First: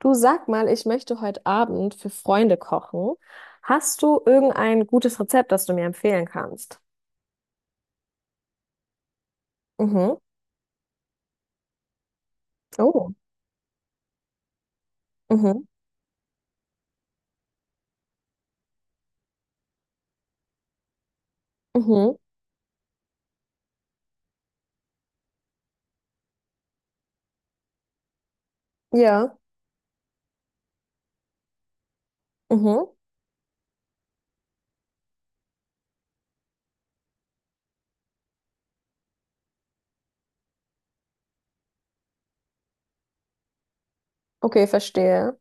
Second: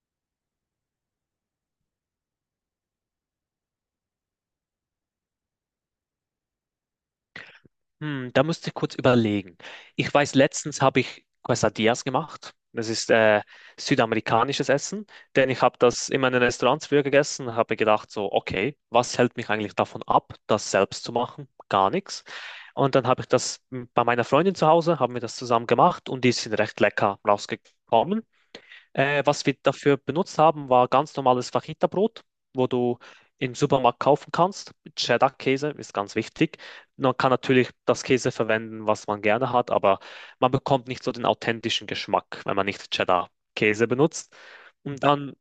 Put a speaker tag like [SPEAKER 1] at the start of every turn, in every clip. [SPEAKER 1] Du, sag mal, ich möchte heute Abend für Freunde kochen. Hast du irgendein gutes Rezept, das du mir empfehlen kannst?
[SPEAKER 2] Hm, da müsste ich kurz überlegen. Ich
[SPEAKER 1] Mhm.
[SPEAKER 2] weiß, letztens habe ich Quesadillas gemacht. Das ist
[SPEAKER 1] Oh.
[SPEAKER 2] südamerikanisches Essen, denn ich
[SPEAKER 1] Mhm.
[SPEAKER 2] habe das immer in meinen Restaurants früher gegessen und habe gedacht, so, okay, was hält mich eigentlich davon ab, das selbst zu machen? Gar
[SPEAKER 1] Mhm.
[SPEAKER 2] nichts. Und dann habe ich bei meiner Freundin zu Hause, haben wir das zusammen gemacht und die sind recht lecker rausgekommen.
[SPEAKER 1] Ja.
[SPEAKER 2] Was wir dafür benutzt haben, war ganz normales Fajita-Brot, wo
[SPEAKER 1] Mhm.
[SPEAKER 2] du im Supermarkt kaufen kannst. Cheddar-Käse ist ganz wichtig. Man kann natürlich das Käse verwenden, was man gerne hat, aber man bekommt nicht so den authentischen Geschmack, wenn man nicht Cheddar-Käse benutzt.
[SPEAKER 1] Okay,
[SPEAKER 2] Und dann,
[SPEAKER 1] verstehe.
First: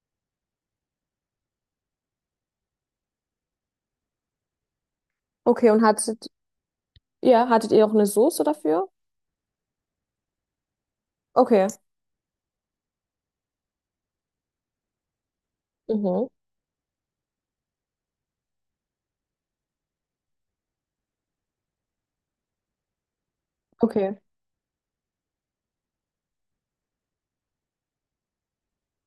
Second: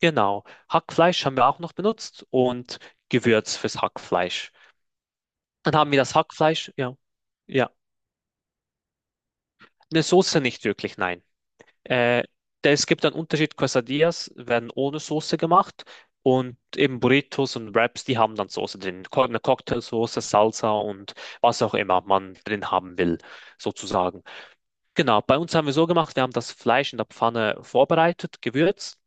[SPEAKER 2] genau, Hackfleisch haben wir auch noch benutzt und Gewürz fürs Hackfleisch.
[SPEAKER 1] Okay,
[SPEAKER 2] Dann
[SPEAKER 1] und
[SPEAKER 2] haben wir das
[SPEAKER 1] hattet,
[SPEAKER 2] Hackfleisch, ja,
[SPEAKER 1] ja,
[SPEAKER 2] ja,
[SPEAKER 1] hattet ihr auch eine Soße dafür?
[SPEAKER 2] eine Soße nicht wirklich, nein.
[SPEAKER 1] Okay.
[SPEAKER 2] Äh, Es gibt einen Unterschied. Quesadillas werden ohne Soße gemacht
[SPEAKER 1] Mhm.
[SPEAKER 2] und eben Burritos und Wraps, die haben dann Soße drin. Eine Cocktailsoße, Salsa und was auch immer man drin haben will,
[SPEAKER 1] Okay.
[SPEAKER 2] sozusagen. Genau, bei uns haben wir so gemacht, wir haben das Fleisch in der Pfanne vorbereitet, gewürzt.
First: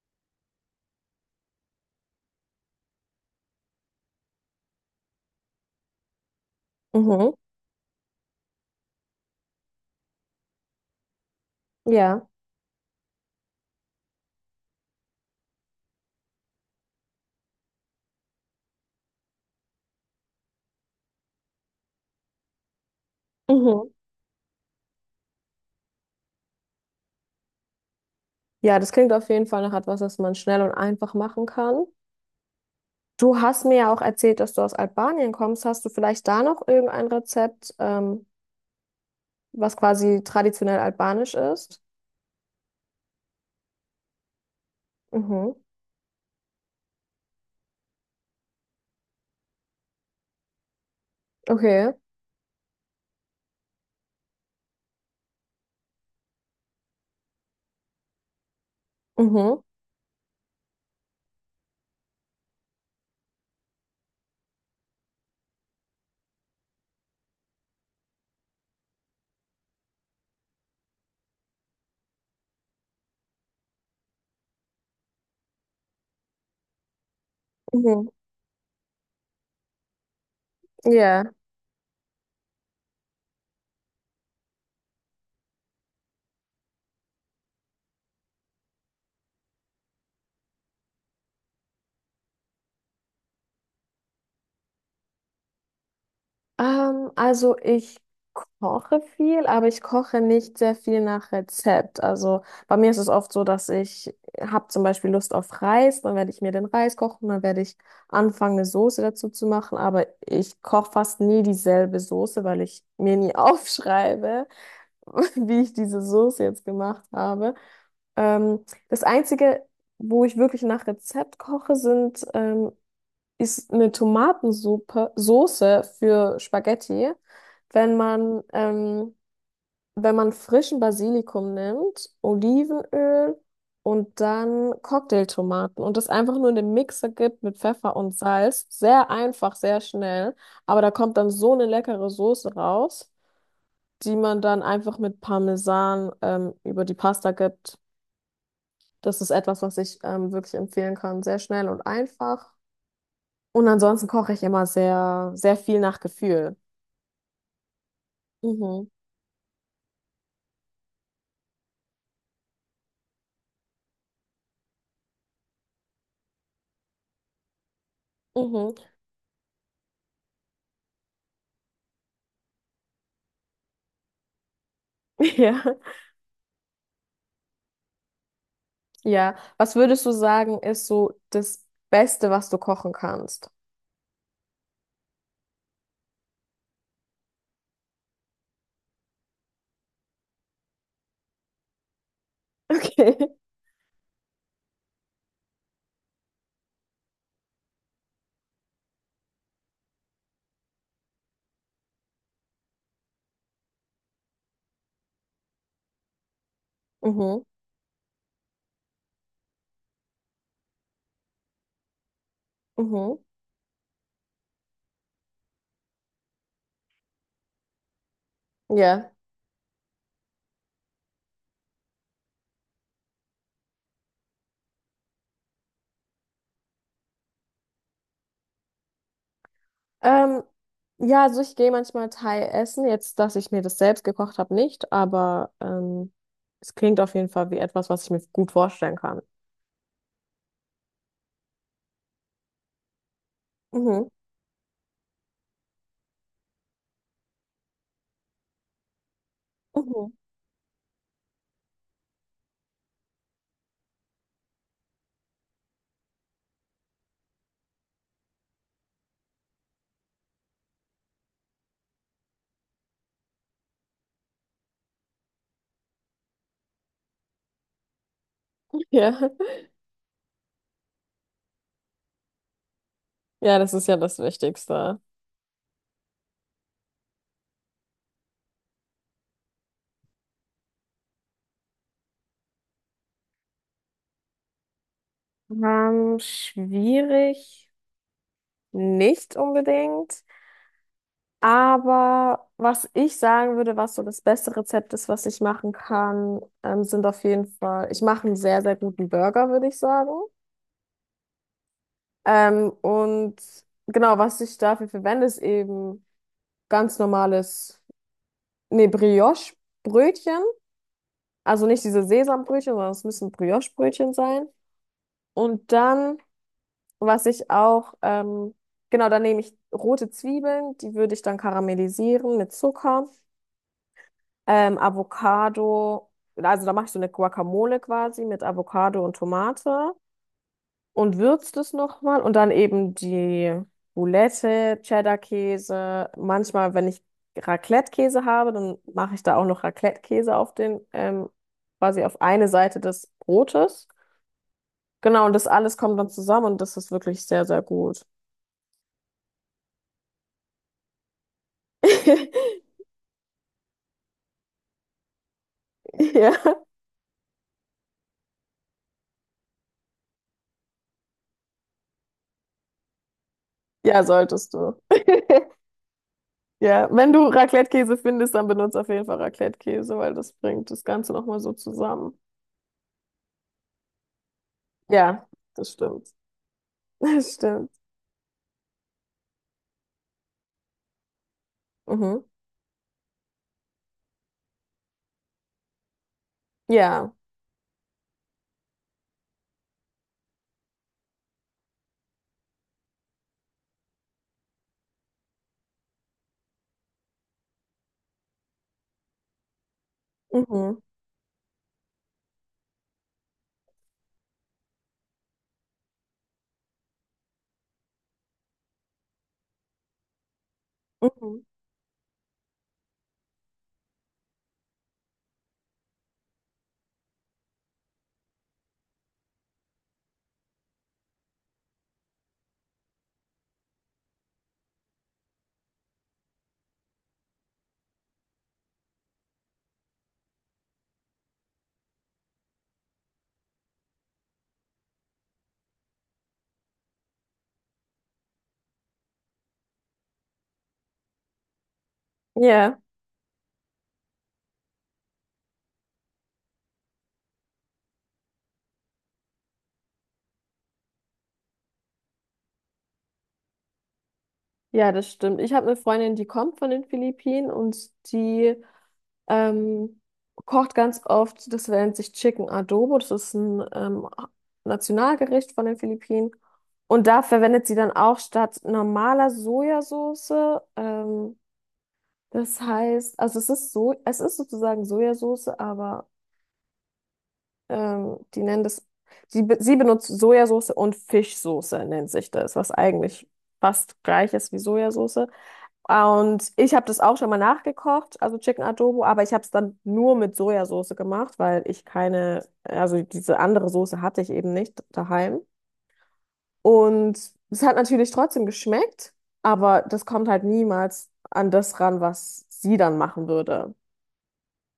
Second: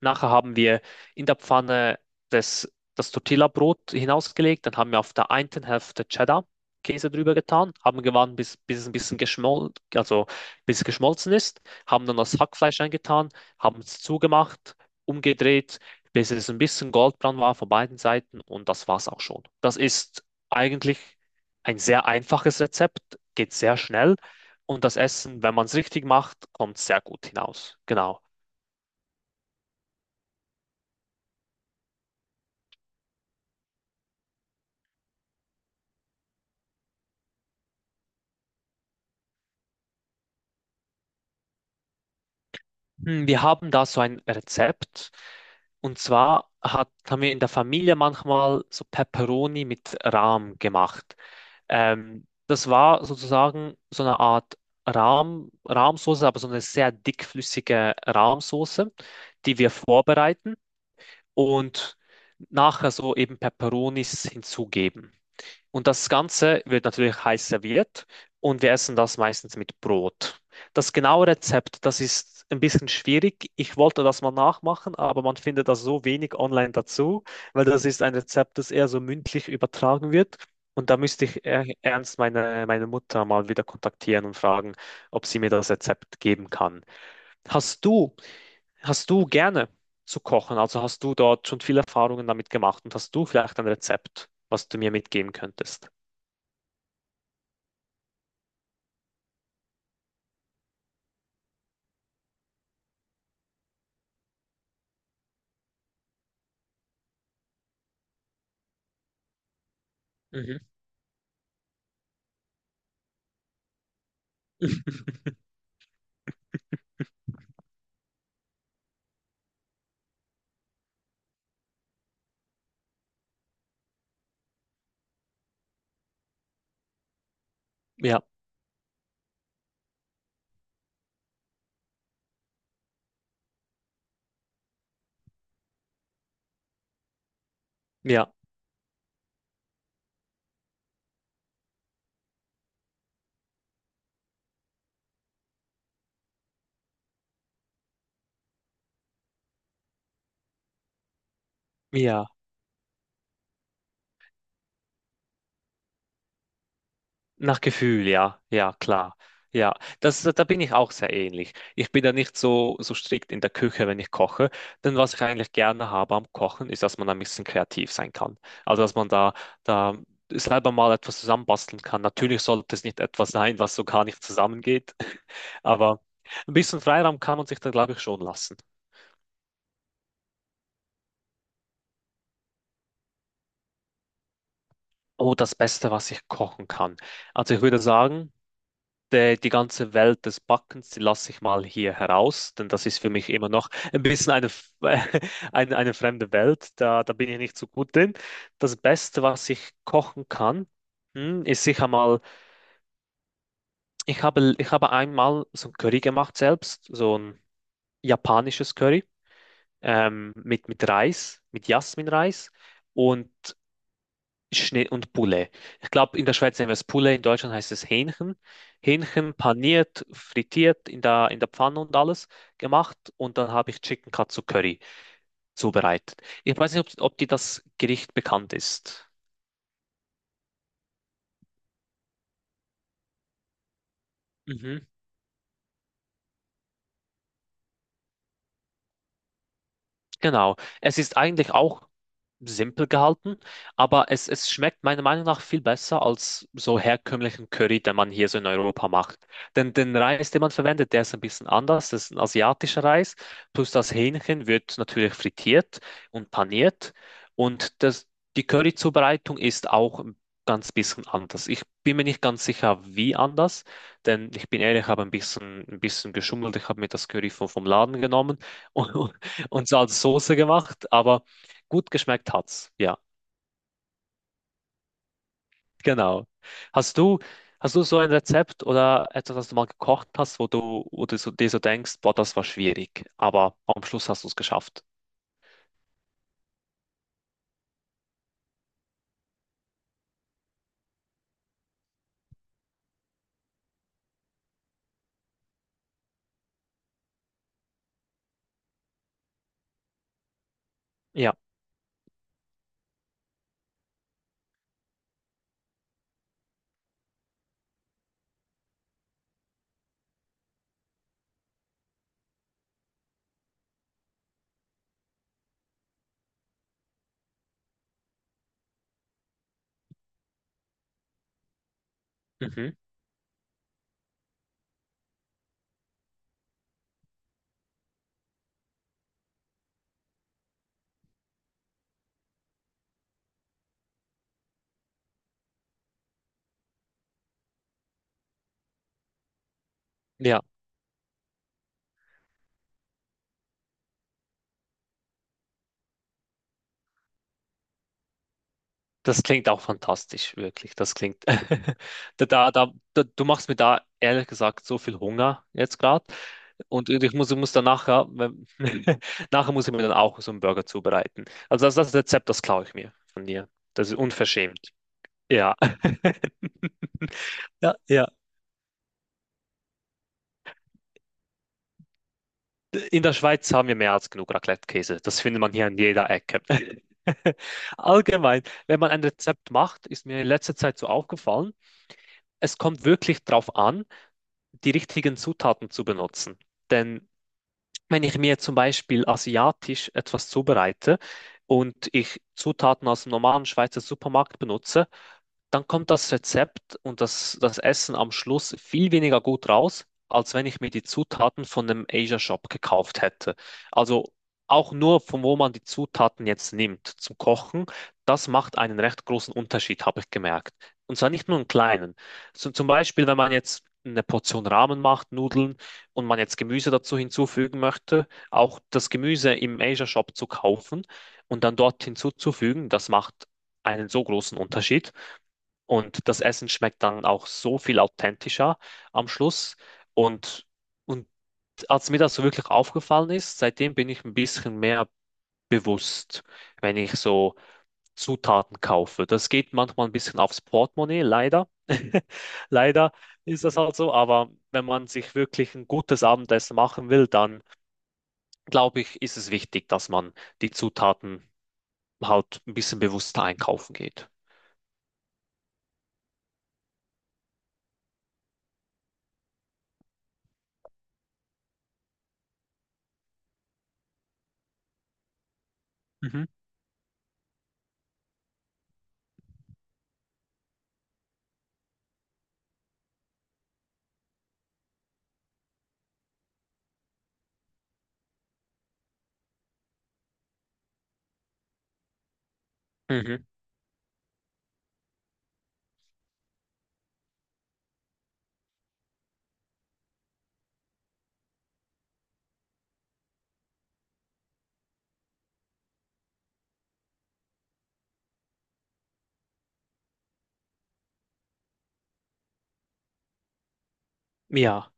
[SPEAKER 2] Nachher haben wir in der Pfanne das Tortilla-Brot hinausgelegt, dann haben wir auf der einen Hälfte Cheddar-Käse
[SPEAKER 1] Mhm.
[SPEAKER 2] drüber getan, haben gewartet, bis es ein bisschen geschmolzen, also bis es geschmolzen ist, haben dann
[SPEAKER 1] Ja.
[SPEAKER 2] das Hackfleisch eingetan, haben es zugemacht, umgedreht, bis es ein bisschen goldbraun war von beiden Seiten und das war's auch schon. Das ist eigentlich ein sehr einfaches Rezept, geht sehr
[SPEAKER 1] Mhm.
[SPEAKER 2] schnell und das Essen, wenn man es richtig macht, kommt sehr gut hinaus. Genau.
[SPEAKER 1] Ja, das klingt auf jeden Fall nach etwas, das man schnell und einfach machen kann. Du hast mir ja auch erzählt, dass du aus Albanien kommst. Hast du vielleicht da noch irgendein Rezept, was quasi traditionell albanisch ist?
[SPEAKER 2] Hm, wir haben da so ein Rezept.
[SPEAKER 1] Mhm.
[SPEAKER 2] Und haben wir in der Familie manchmal so Pepperoni mit Rahm gemacht.
[SPEAKER 1] Okay.
[SPEAKER 2] Das war sozusagen so eine Art Rahmsoße, aber so eine sehr dickflüssige Rahmsoße, die
[SPEAKER 1] Mhm.
[SPEAKER 2] wir vorbereiten und nachher so eben Pepperonis hinzugeben. Und das Ganze wird natürlich heiß serviert und wir essen das meistens mit Brot. Das genaue Rezept, das ist ein bisschen schwierig. Ich wollte das mal nachmachen, aber man findet das so wenig online dazu, weil das ist
[SPEAKER 1] Mhm.
[SPEAKER 2] ein Rezept, das eher so mündlich übertragen wird. Und da
[SPEAKER 1] Ja.
[SPEAKER 2] müsste ich meine Mutter mal wieder kontaktieren und fragen, ob sie mir das Rezept geben kann. Hast du, hast du gerne zu kochen? Also hast du dort schon viele Erfahrungen damit gemacht und hast du vielleicht ein Rezept, was du mir mitgeben könntest?
[SPEAKER 1] Also ich koche viel, aber ich koche nicht sehr viel nach Rezept. Also bei mir ist es oft so, dass ich habe zum Beispiel Lust auf Reis, dann werde ich mir den Reis kochen, dann werde ich anfangen, eine Soße dazu zu machen, aber ich
[SPEAKER 2] Mhm.
[SPEAKER 1] koche fast nie dieselbe Soße, weil ich mir nie aufschreibe, wie ich diese Soße jetzt gemacht habe. Das Einzige, wo ich wirklich nach Rezept koche, sind ist eine Tomatensuppe, Soße für Spaghetti, wenn
[SPEAKER 2] Ja,
[SPEAKER 1] man, wenn man frischen Basilikum nimmt, Olivenöl und dann Cocktailtomaten und das einfach nur in den Mixer gibt mit Pfeffer und
[SPEAKER 2] ja,
[SPEAKER 1] Salz. Sehr einfach, sehr schnell, aber da kommt dann so eine leckere Soße raus, die man dann einfach mit Parmesan, über die Pasta gibt. Das ist etwas, was ich, wirklich empfehlen kann. Sehr schnell und
[SPEAKER 2] ja.
[SPEAKER 1] einfach. Und ansonsten koche ich immer sehr, sehr viel nach Gefühl.
[SPEAKER 2] Nach Gefühl, ja, ja,
[SPEAKER 1] Mhm.
[SPEAKER 2] klar. Ja, das, da bin ich auch sehr ähnlich. Ich bin da nicht so strikt in der Küche, wenn ich koche. Denn was ich eigentlich gerne habe am Kochen, ist, dass man ein bisschen kreativ sein kann.
[SPEAKER 1] Mhm.
[SPEAKER 2] Also, dass man da selber mal etwas zusammenbasteln kann. Natürlich sollte es nicht etwas sein, was so gar nicht zusammengeht.
[SPEAKER 1] Ja.
[SPEAKER 2] Aber ein bisschen Freiraum kann man sich da, glaube ich, schon lassen.
[SPEAKER 1] Ja. Was würdest du sagen, ist so das Beste, was du kochen kannst?
[SPEAKER 2] Oh, das Beste, was ich kochen kann. Also, ich würde sagen, die ganze Welt des Backens, die lasse ich mal hier heraus, denn das ist für
[SPEAKER 1] Okay.
[SPEAKER 2] mich immer noch ein bisschen eine fremde Welt. Da bin ich nicht so gut drin. Das Beste, was ich kochen kann, hm, ist sicher mal, ich habe einmal so ein Curry gemacht selbst, so ein
[SPEAKER 1] Mhm.
[SPEAKER 2] japanisches Curry mit Reis, mit Jasminreis.
[SPEAKER 1] Mhm.
[SPEAKER 2] Und Schnee und Poulet. Ich glaube, in der Schweiz nennen wir es Poulet, in Deutschland heißt es Hähnchen.
[SPEAKER 1] Ja.
[SPEAKER 2] Hähnchen paniert, frittiert in in der Pfanne und alles gemacht. Und dann habe ich Chicken Katsu Curry zubereitet. Ich weiß nicht, ob dir das Gericht bekannt ist.
[SPEAKER 1] Ähm, ja, also ich gehe manchmal Thai essen. Jetzt, dass ich mir das selbst gekocht habe,
[SPEAKER 2] Mhm.
[SPEAKER 1] nicht, aber es klingt auf jeden Fall wie etwas, was ich mir gut vorstellen kann.
[SPEAKER 2] Genau. Es ist eigentlich auch simpel gehalten, aber
[SPEAKER 1] Mhm.
[SPEAKER 2] es schmeckt meiner Meinung nach viel besser als so herkömmlichen Curry, den man hier so in Europa macht. Denn den
[SPEAKER 1] Mhm.
[SPEAKER 2] Reis, den man verwendet, der ist ein bisschen anders. Das ist ein asiatischer Reis. Plus das Hähnchen wird natürlich frittiert und paniert. Und die Curry-Zubereitung ist auch ein ganz bisschen anders. Ich bin mir nicht ganz sicher, wie anders, denn ich bin ehrlich, ich habe ein bisschen geschummelt. Ich habe mir das Curry vom Laden genommen.
[SPEAKER 1] Ja.
[SPEAKER 2] Und so als Soße gemacht, aber gut geschmeckt hat's. Ja,
[SPEAKER 1] Ja, das ist ja das Wichtigste.
[SPEAKER 2] genau. Hast du, hast du so ein Rezept oder etwas, das du mal gekocht hast, wo du so, dir so denkst, boah, das war schwierig, aber am Schluss hast du es geschafft.
[SPEAKER 1] Schwierig, nicht unbedingt. Aber was ich sagen würde, was so das beste Rezept ist, was ich machen kann, sind auf jeden Fall, ich mache einen sehr, sehr guten Burger, würde ich sagen.
[SPEAKER 2] Ja,
[SPEAKER 1] Und genau, was ich dafür verwende, ist eben ganz normales, nee, Brioche-Brötchen. Also nicht diese Sesambrötchen, sondern es müssen Brioche-Brötchen sein. Und dann, was ich auch, genau, dann nehme ich rote Zwiebeln, die würde ich dann karamellisieren mit
[SPEAKER 2] mhm.
[SPEAKER 1] Zucker. Avocado, also da mache ich so eine Guacamole quasi mit Avocado und Tomate und würzt es nochmal und dann eben die Boulette, Cheddar-Käse. Manchmal, wenn ich Raclette-Käse habe, dann mache ich da auch noch Raclette-Käse
[SPEAKER 2] Ja,
[SPEAKER 1] auf den, quasi auf eine Seite des Brotes. Genau, und das alles kommt dann zusammen und das ist wirklich sehr, sehr gut.
[SPEAKER 2] das klingt auch fantastisch, wirklich. Das klingt. Du machst mir da ehrlich gesagt so viel Hunger jetzt gerade.
[SPEAKER 1] Ja,
[SPEAKER 2] Und ich muss dann nachher, wenn- nachher muss ich mir dann auch so einen Burger zubereiten. Also das Rezept, das klaue ich mir von dir. Das ist
[SPEAKER 1] ja, solltest
[SPEAKER 2] unverschämt.
[SPEAKER 1] du.
[SPEAKER 2] Ja.
[SPEAKER 1] Ja, wenn du
[SPEAKER 2] Ja,
[SPEAKER 1] Raclette-Käse
[SPEAKER 2] ja.
[SPEAKER 1] findest, dann benutzt auf jeden Fall Raclette-Käse, weil das bringt das Ganze nochmal so zusammen.
[SPEAKER 2] In der Schweiz haben wir mehr als genug Raclette-Käse. Das
[SPEAKER 1] Ja,
[SPEAKER 2] findet man hier
[SPEAKER 1] das
[SPEAKER 2] an
[SPEAKER 1] stimmt.
[SPEAKER 2] jeder Ecke.
[SPEAKER 1] Das stimmt.
[SPEAKER 2] Allgemein, wenn man ein Rezept macht, ist mir in letzter Zeit so aufgefallen,
[SPEAKER 1] Mhm.
[SPEAKER 2] es kommt wirklich darauf an, die richtigen Zutaten zu benutzen. Denn
[SPEAKER 1] Ja.
[SPEAKER 2] wenn ich mir zum Beispiel asiatisch etwas zubereite und ich Zutaten aus dem normalen Schweizer Supermarkt benutze, dann kommt das Rezept und das Essen am Schluss viel weniger gut raus, als wenn ich mir
[SPEAKER 1] Mhm.
[SPEAKER 2] die Zutaten von einem Asia Shop gekauft hätte. Also auch nur von wo man die Zutaten jetzt nimmt zum Kochen, das macht einen recht großen Unterschied, habe ich gemerkt. Und zwar nicht nur
[SPEAKER 1] Mhm.
[SPEAKER 2] einen kleinen. So, zum Beispiel, wenn man jetzt eine Portion Ramen macht, Nudeln und man jetzt Gemüse dazu hinzufügen möchte, auch das Gemüse im Asia Shop zu kaufen und dann dort hinzuzufügen, das macht einen so großen Unterschied. Und das Essen schmeckt dann auch so viel authentischer am Schluss. Und, und als mir das so wirklich aufgefallen ist, seitdem bin ich ein bisschen mehr bewusst, wenn ich so Zutaten kaufe. Das geht manchmal ein bisschen aufs Portemonnaie, leider.
[SPEAKER 1] Ja.
[SPEAKER 2] Leider ist das halt so, aber wenn man sich wirklich ein gutes Abendessen machen will, dann glaube ich, ist es wichtig, dass man die Zutaten halt ein bisschen bewusster einkaufen geht.
[SPEAKER 1] Ja, das stimmt. Ich habe eine Freundin, die kommt von den Philippinen und die ähm, kocht ganz oft, das nennt sich Chicken Adobo. Das ist ein Nationalgericht von den
[SPEAKER 2] Mhm.
[SPEAKER 1] Philippinen. Und da verwendet sie dann auch statt normaler Sojasauce ähm, das heißt, also es ist so, es ist sozusagen Sojasauce, aber die nennen das, sie benutzt Sojasauce und Fischsoße nennt sich das, was
[SPEAKER 2] Mhm.
[SPEAKER 1] eigentlich fast gleich ist wie Sojasauce. Und ich habe das auch schon mal nachgekocht, also Chicken Adobo, aber ich habe es dann nur mit Sojasauce gemacht, weil ich keine, also diese andere Soße hatte ich eben nicht daheim. Und es hat natürlich trotzdem geschmeckt, aber das kommt halt niemals an das ran, was sie dann machen würde.
[SPEAKER 2] Ja.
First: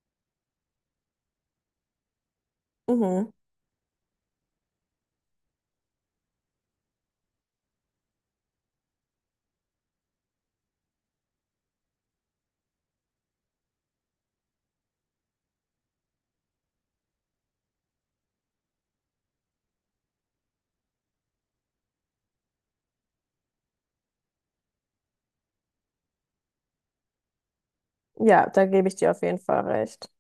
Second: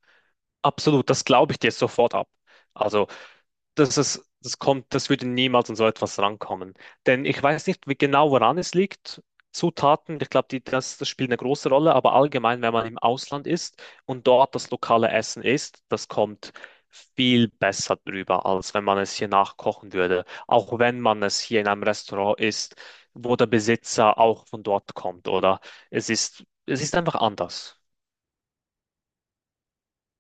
[SPEAKER 2] Absolut, das glaube ich dir sofort ab. Also,
[SPEAKER 1] Mhm.
[SPEAKER 2] das kommt, das würde niemals an so etwas rankommen. Denn ich weiß nicht wie genau, woran es liegt. Zutaten, ich glaube, das spielt eine große Rolle, aber allgemein, wenn man im Ausland ist und dort das lokale Essen isst, das kommt viel besser drüber, als wenn man es hier nachkochen würde. Auch wenn man es hier in einem Restaurant isst, wo der Besitzer auch von dort kommt, oder? Es ist einfach anders.
[SPEAKER 1] Ja, da gebe ich dir auf jeden Fall recht.